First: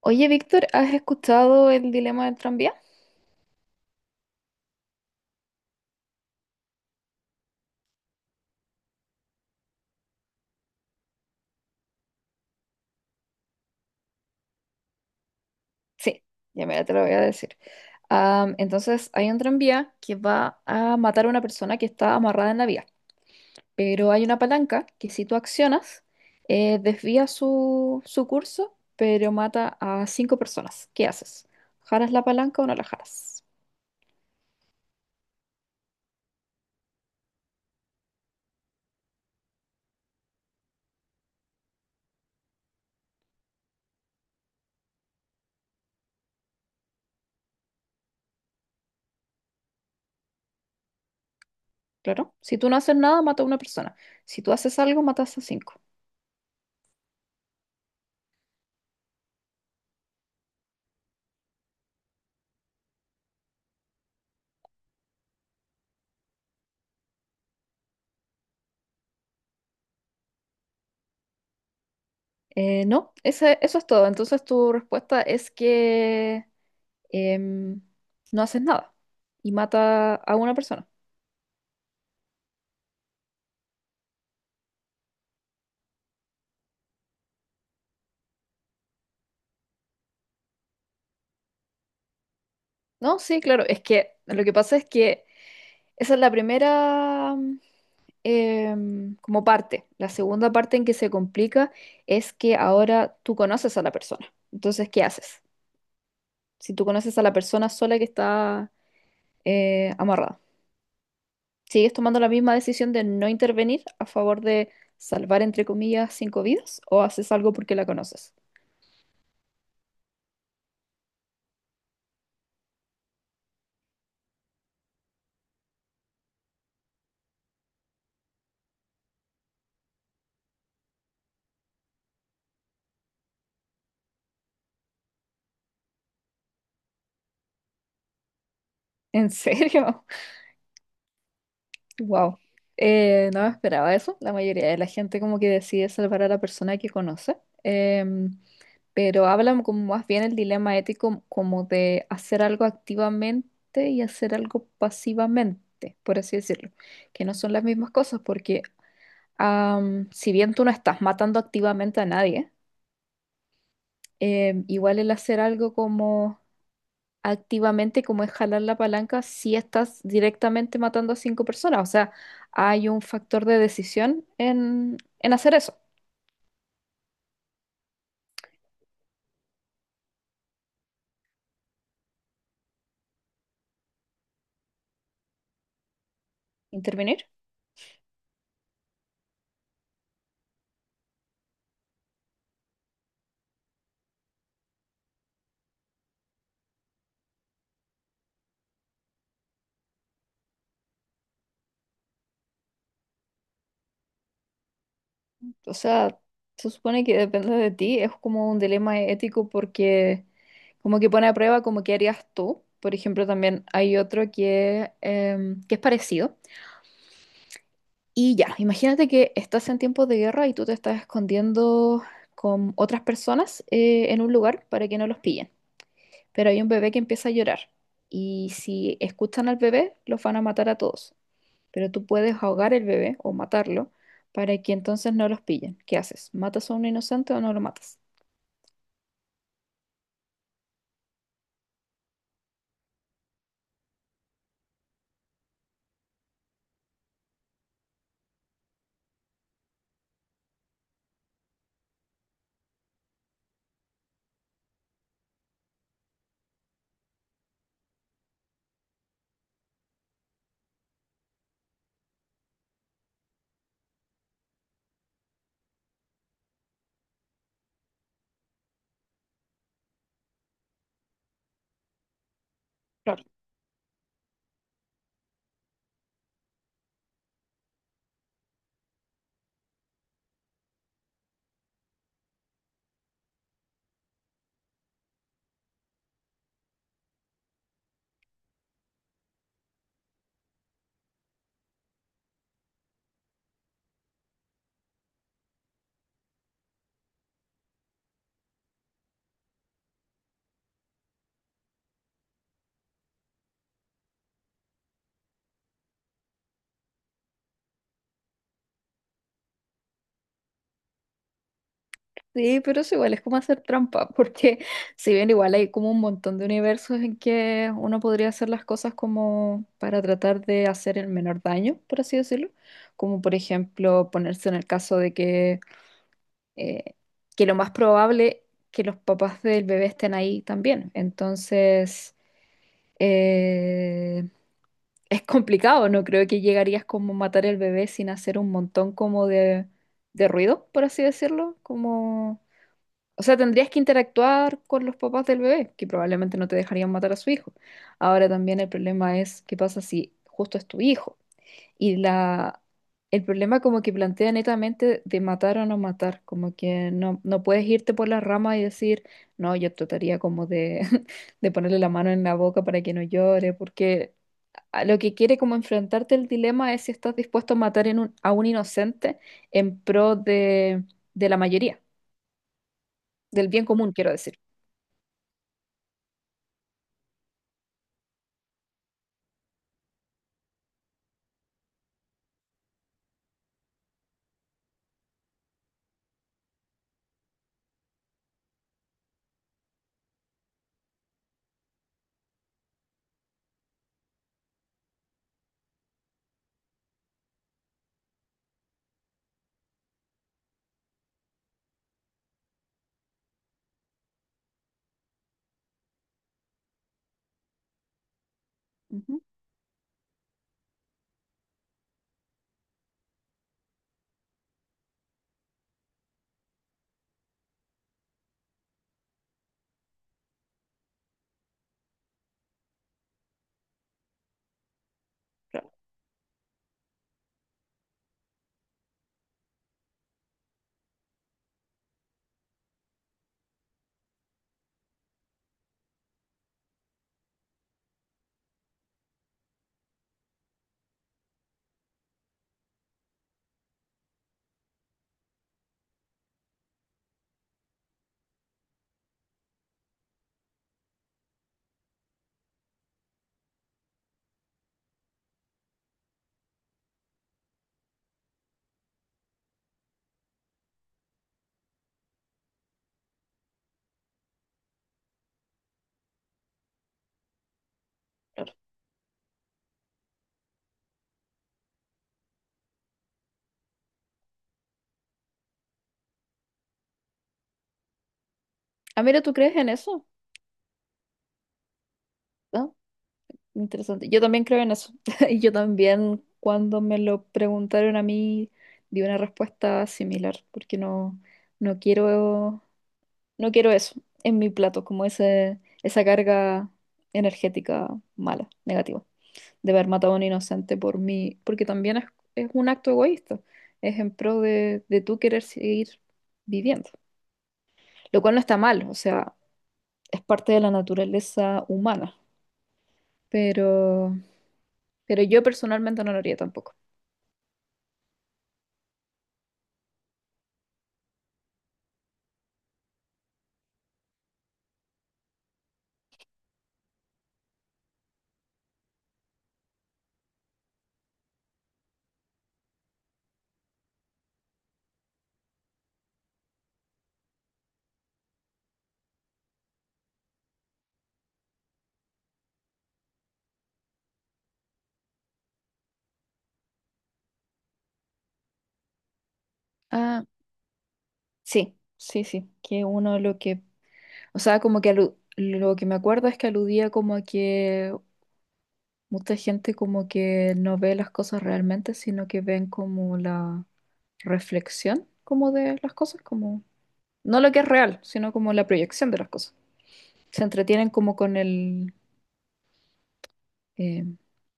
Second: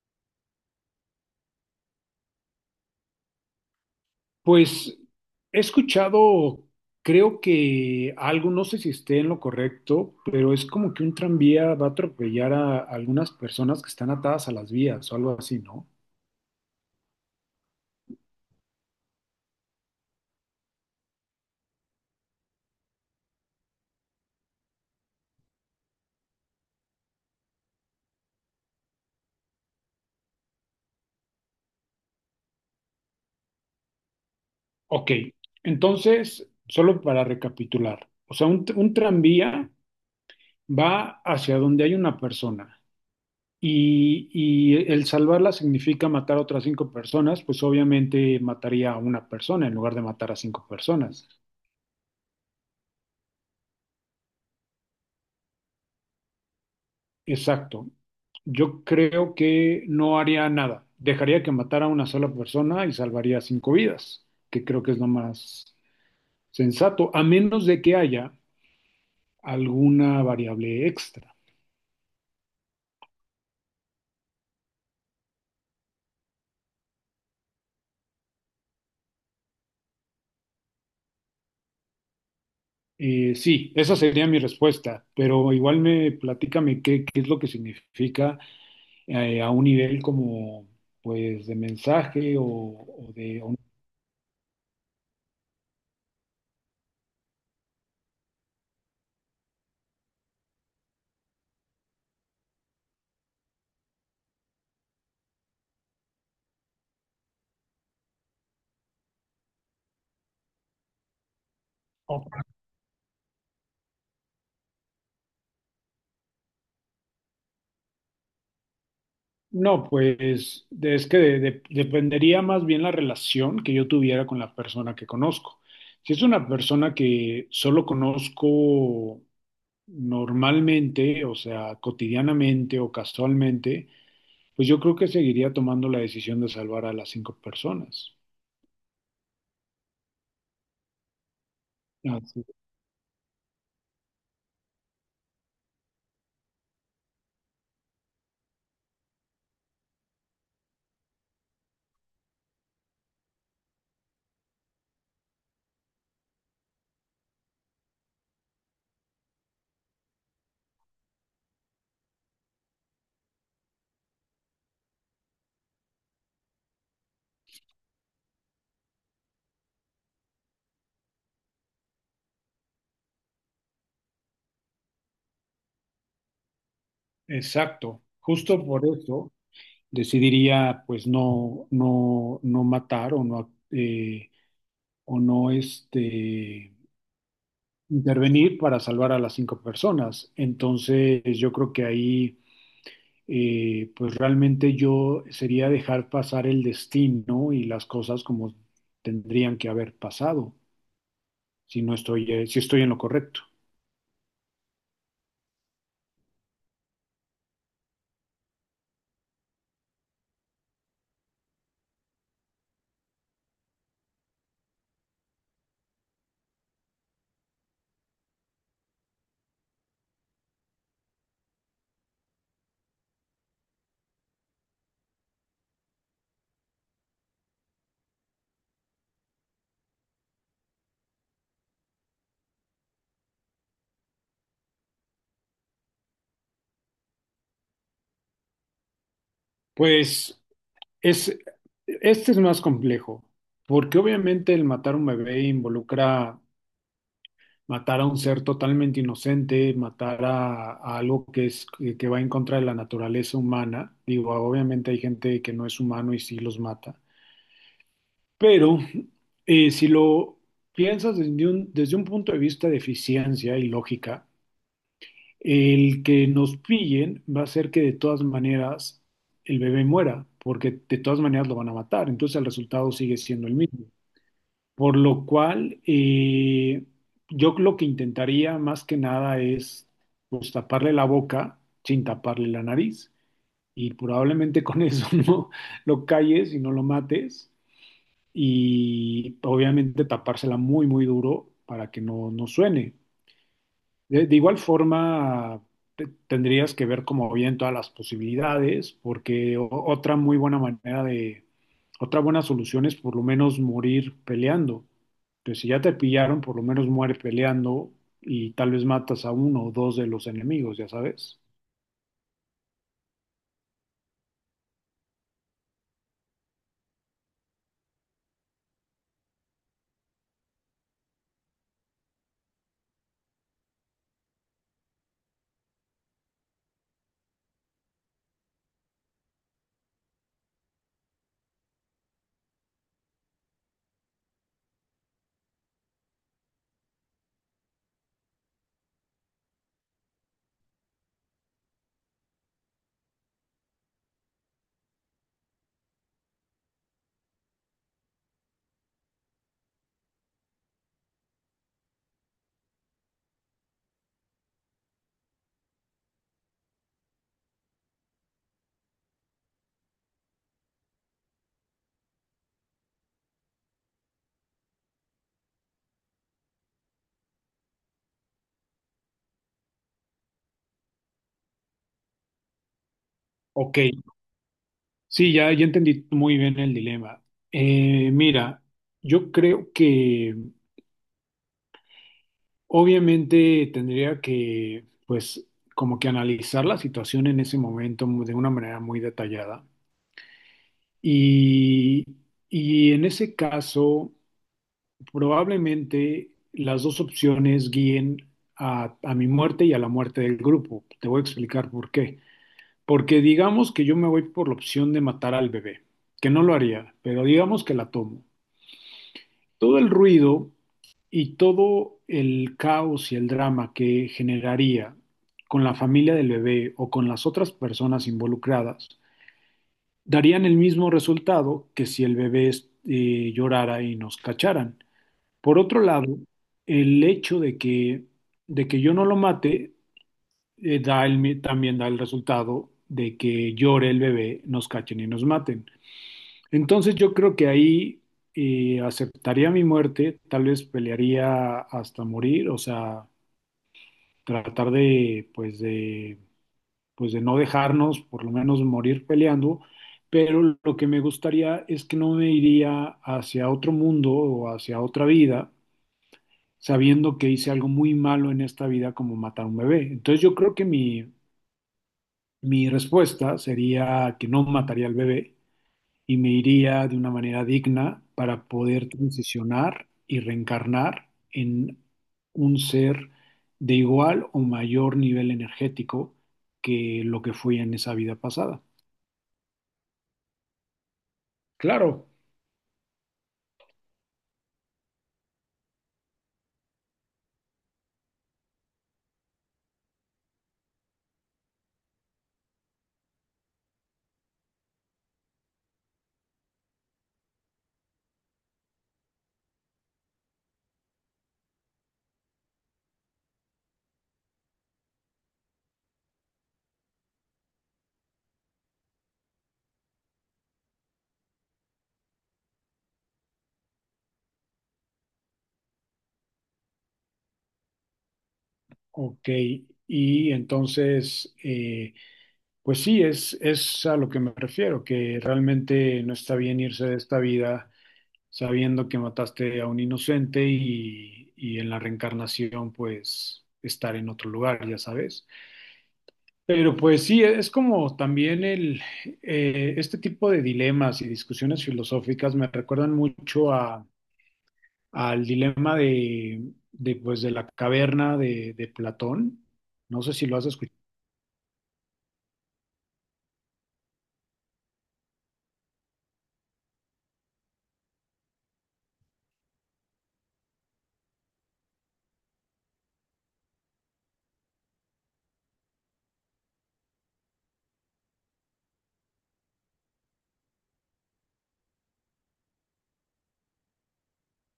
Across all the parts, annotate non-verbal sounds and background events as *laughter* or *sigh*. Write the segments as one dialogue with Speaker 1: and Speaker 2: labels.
Speaker 1: Oye, Víctor, ¿has escuchado el dilema del tranvía?
Speaker 2: Pues he escuchado, creo que algo, no sé si esté en lo correcto, pero es como que un tranvía va a atropellar a algunas personas que están atadas a las vías o algo así, ¿no?
Speaker 1: Sí, ya mira, te lo voy a decir. Entonces, hay un tranvía que va a matar a una persona que está amarrada en la vía, pero hay una palanca que si tú accionas, desvía su curso, pero mata a cinco personas. ¿Qué haces? ¿Jaras la palanca o no la jaras?
Speaker 2: Ok, entonces, solo para recapitular, o sea, un tranvía va hacia donde hay una persona y el salvarla significa matar a otras cinco personas, pues obviamente mataría a una persona en lugar de matar a cinco personas.
Speaker 1: Claro, si tú no haces nada, mata a una persona. Si tú haces algo, matas a cinco.
Speaker 2: Exacto. Yo creo que no haría nada. Dejaría que matara a una sola persona y salvaría cinco vidas, que creo que es lo más sensato, a menos de que haya alguna variable extra.
Speaker 1: No, ese- Eso es todo. Entonces, tu respuesta es que em, no haces nada y mata a una persona.
Speaker 2: Sí, esa sería mi respuesta, pero igual me platícame qué es lo que significa a un nivel como pues de mensaje o
Speaker 1: No, sí,
Speaker 2: de...
Speaker 1: claro, es que lo que pasa es que esa es la primera como parte. La segunda parte en que se complica es que ahora tú conoces a la persona. Entonces, ¿qué haces? Si tú conoces a la persona sola que está amarrada, ¿sigues tomando
Speaker 2: o-
Speaker 1: la misma decisión de no intervenir a favor de salvar, entre comillas, cinco vidas o haces algo porque la conoces?
Speaker 2: No, pues es que dependería más bien la relación que yo tuviera con la persona que conozco. Si es una persona que solo conozco normalmente, o sea, cotidianamente o casualmente, pues yo creo que seguiría tomando la decisión de salvar a las cinco personas.
Speaker 1: ¿En serio? Wow.
Speaker 2: Así,
Speaker 1: No me esperaba eso. La mayoría de la gente como que decide salvar a la persona que conoce. Em, pero hablan como más bien el dilema ético como de hacer algo activamente y hacer algo pasivamente, por así decirlo. Que no son las mismas cosas porque, si bien tú no estás matando activamente a nadie, igual el hacer algo como activamente como es jalar la palanca si estás directamente matando a cinco personas. O sea, hay un factor de decisión en hacer eso,
Speaker 2: exacto. Justo por eso decidiría, pues no, no, no matar eh, o no,
Speaker 1: intervenir.
Speaker 2: intervenir para salvar a las cinco personas. Entonces, yo creo que ahí, pues realmente yo sería dejar pasar el destino y las cosas como tendrían que haber pasado, si estoy en lo correcto.
Speaker 1: O sea, se supone que depende de ti, es como un dilema ético porque como que pone a prueba como qué harías tú. Por ejemplo, también hay otro que, que es parecido. Y ya, imagínate que estás en tiempos de guerra y tú te estás escondiendo con otras personas en un lugar para que no los pillen. Pero hay un bebé que empieza a llorar y si escuchan al bebé, los van a matar a todos, pero tú puedes ahogar el bebé o matarlo para que entonces no los pillen. ¿Qué haces? ¿Matas a un inocente o no lo matas?
Speaker 2: Pues es, este es más complejo, porque obviamente el matar a un bebé involucra matar a un ser totalmente inocente, matar a algo que es que va en contra de la naturaleza humana. Digo, obviamente hay gente que no es humano y sí los mata, pero si lo piensas desde un punto de vista de eficiencia y lógica, el que nos pillen va a ser que de todas maneras el bebé muera, porque de todas maneras lo van a matar, entonces el resultado sigue
Speaker 1: Claro.
Speaker 2: siendo el mismo. Por lo cual, yo lo que intentaría más que nada es pues, taparle la boca sin taparle la nariz. Y probablemente con eso *laughs* no lo calles y no lo mates. Y obviamente tapársela muy, muy duro para que no, no suene. De igual forma, tendrías que ver como bien todas las posibilidades, porque otra muy buena manera de, otra buena solución es por lo menos morir peleando. Entonces, si ya te pillaron, por lo menos muere peleando y tal vez matas a uno o dos de los enemigos, ya sabes.
Speaker 1: Sí, pero es igual, es como hacer trampa, porque *laughs* si bien igual hay como un montón de universos en que uno podría hacer las cosas como para tratar de hacer el menor daño, por así decirlo, como por ejemplo ponerse en el caso de eh, que lo más probable que los papás del bebé estén ahí también. Entonces, eh, es complicado, no creo que llegarías como a matar el bebé sin hacer un montón como de ruido, por así decirlo, como... O sea, tendrías que interactuar con los papás del bebé, que probablemente no te dejarían matar a su hijo. Ahora también el problema es qué pasa si justo es tu hijo. Y el problema como que plantea netamente de matar o no matar, como que no, no puedes irte por las ramas y decir, no, yo trataría como de, *laughs* de ponerle la mano en la boca para que no llore, porque a lo que quiere como enfrentarte el dilema es si estás dispuesto a matar en un- a un inocente en pro de la mayoría, del bien
Speaker 2: Ok,
Speaker 1: común, quiero decir.
Speaker 2: sí, ya, ya entendí muy bien el dilema. Mira, yo creo que obviamente tendría que, pues, como que analizar la situación en ese momento de una manera muy detallada. Y, y en ese caso, probablemente las dos opciones guíen a mi muerte y a la muerte del grupo. Te voy a explicar por qué. Porque digamos que yo me voy por la opción de matar al bebé, que no lo haría, pero digamos que la tomo.
Speaker 1: Ujú.
Speaker 2: Todo el ruido y todo el caos y el drama que generaría con la familia del bebé o con las otras personas involucradas darían el mismo resultado que si el bebé llorara y nos cacharan. Por otro lado, el hecho de que yo no lo mate también da el resultado de que llore el bebé, nos cachen y nos maten. Entonces yo creo que ahí aceptaría mi muerte, tal vez pelearía hasta morir, o sea, tratar de, pues de, pues de no dejarnos, por lo menos morir peleando, pero lo que me gustaría es que no me iría hacia otro mundo o hacia otra vida, sabiendo que hice algo muy malo en esta vida como matar a un bebé. Entonces yo creo que mi respuesta sería que no mataría al bebé y me iría de una manera digna para
Speaker 1: Claro.
Speaker 2: poder transicionar y reencarnar en un ser de igual o mayor nivel energético que lo que fui en esa vida pasada.
Speaker 1: Amira, ¿tú crees en eso?
Speaker 2: Claro,
Speaker 1: ¿No? Interesante. Yo también creo en eso. *laughs* Y yo también, cuando me lo preguntaron a mí, di una respuesta similar, porque no, no quiero, no quiero eso en mi plato, como ese, esa carga energética mala, negativa, de haber matado a un inocente por mí, porque también es un acto egoísta, es en pro de tú querer seguir viviendo, lo cual no está mal, o sea, es parte de la naturaleza humana, pero, pero yo personalmente no lo haría tampoco.
Speaker 2: ok. Y entonces, pues sí, es a lo que me refiero, que realmente no está bien irse de esta vida sabiendo que mataste a un inocente y en la reencarnación, pues estar en otro lugar, ya sabes. Pero pues sí, es como también el, este tipo de dilemas y discusiones filosóficas me recuerdan mucho a, al dilema pues, de la caverna de Platón. No sé
Speaker 1: Ah,
Speaker 2: si lo has escuchado.
Speaker 1: sí, sí, sí, que uno lo que, o sea, como que alu- lo que me acuerdo es que aludía como a que mucha gente como que no ve las cosas realmente, sino que ven como la reflexión como de las cosas, como no lo que es real, sino como la proyección de las cosas. Se entretienen como con el... eh,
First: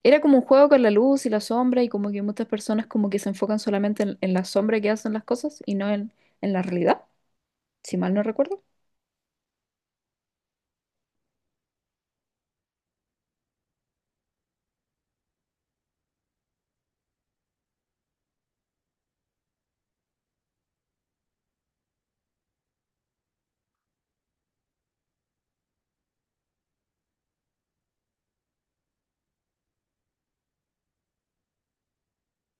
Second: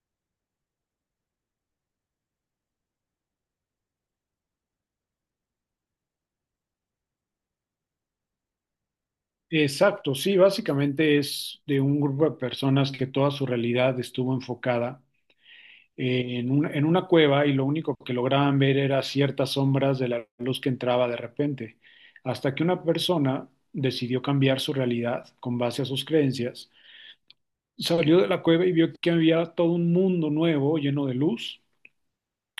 Speaker 1: era como un juego con la luz y la sombra y como que muchas personas como que se enfocan solamente en la sombra que hacen las cosas y no en la realidad, si mal no recuerdo.
Speaker 2: Exacto, sí, básicamente es de un grupo de personas que toda su realidad estuvo enfocada en en una cueva y lo único que lograban ver era ciertas sombras de la luz que entraba de repente, hasta que una persona decidió cambiar su realidad con base a sus creencias. Salió de la cueva y vio que había todo un mundo nuevo lleno de luz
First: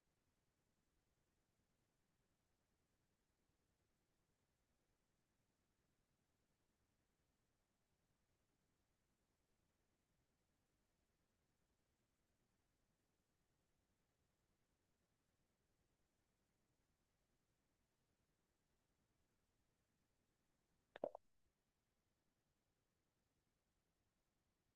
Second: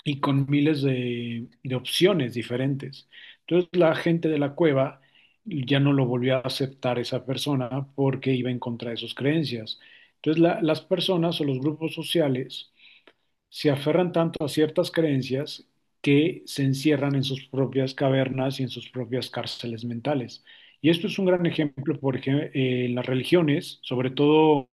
Speaker 2: y con miles de opciones diferentes. Entonces la gente de la cueva ya no lo volvió a aceptar esa persona porque iba en contra de sus creencias. Entonces las personas o los grupos sociales se aferran tanto a ciertas creencias que se encierran en sus propias cavernas y en sus propias cárceles mentales. Y esto es un gran ejemplo, por ejemplo, en las religiones, sobre todo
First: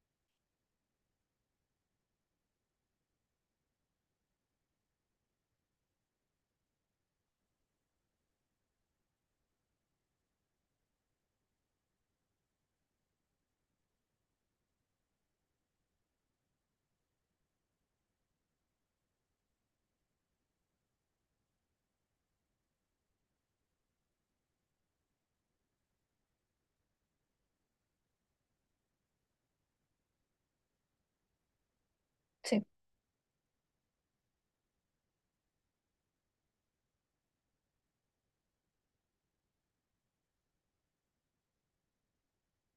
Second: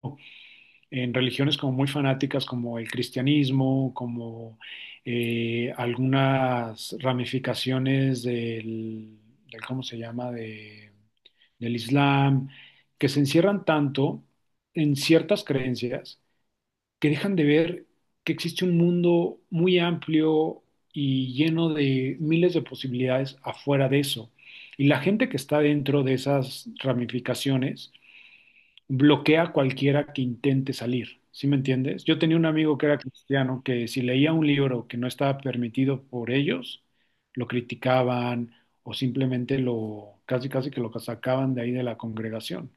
Speaker 2: en religiones como muy fanáticas, como el cristianismo, como algunas ramificaciones ¿cómo se llama?, del Islam, que se encierran tanto en ciertas creencias que dejan de ver que existe un mundo muy amplio y lleno de miles de posibilidades afuera de eso. Y la gente que está dentro de esas ramificaciones bloquea a cualquiera que intente salir. ¿Sí me entiendes? Yo tenía un
Speaker 1: Sí.
Speaker 2: amigo que era cristiano que si leía un libro que no estaba permitido por ellos, lo criticaban o simplemente lo casi casi que lo sacaban de ahí de la congregación.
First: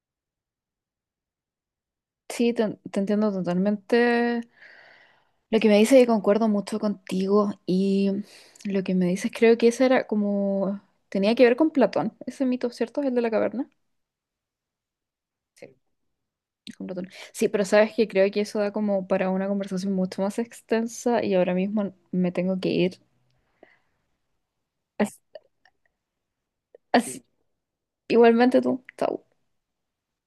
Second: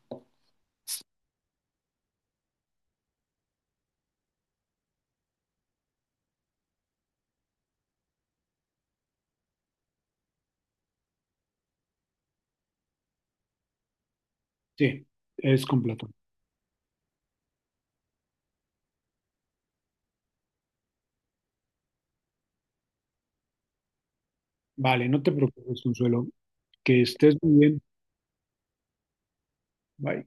Speaker 1: Sí, te entiendo totalmente. Lo que me dices y concuerdo mucho contigo y lo que me dices creo que ese era como... Tenía que ver con Platón, ese mito, ¿cierto? El de la caverna.
Speaker 2: Sí, es
Speaker 1: Sí.
Speaker 2: completo.
Speaker 1: Con Platón. Sí, pero sabes que creo que eso da como para una conversación mucho más extensa y ahora mismo me tengo que ir.
Speaker 2: Vale,
Speaker 1: Así,
Speaker 2: no te
Speaker 1: sí.
Speaker 2: preocupes, Consuelo. Que
Speaker 1: Así-
Speaker 2: estés muy bien.
Speaker 1: igualmente tú, chao.
Speaker 2: Bye.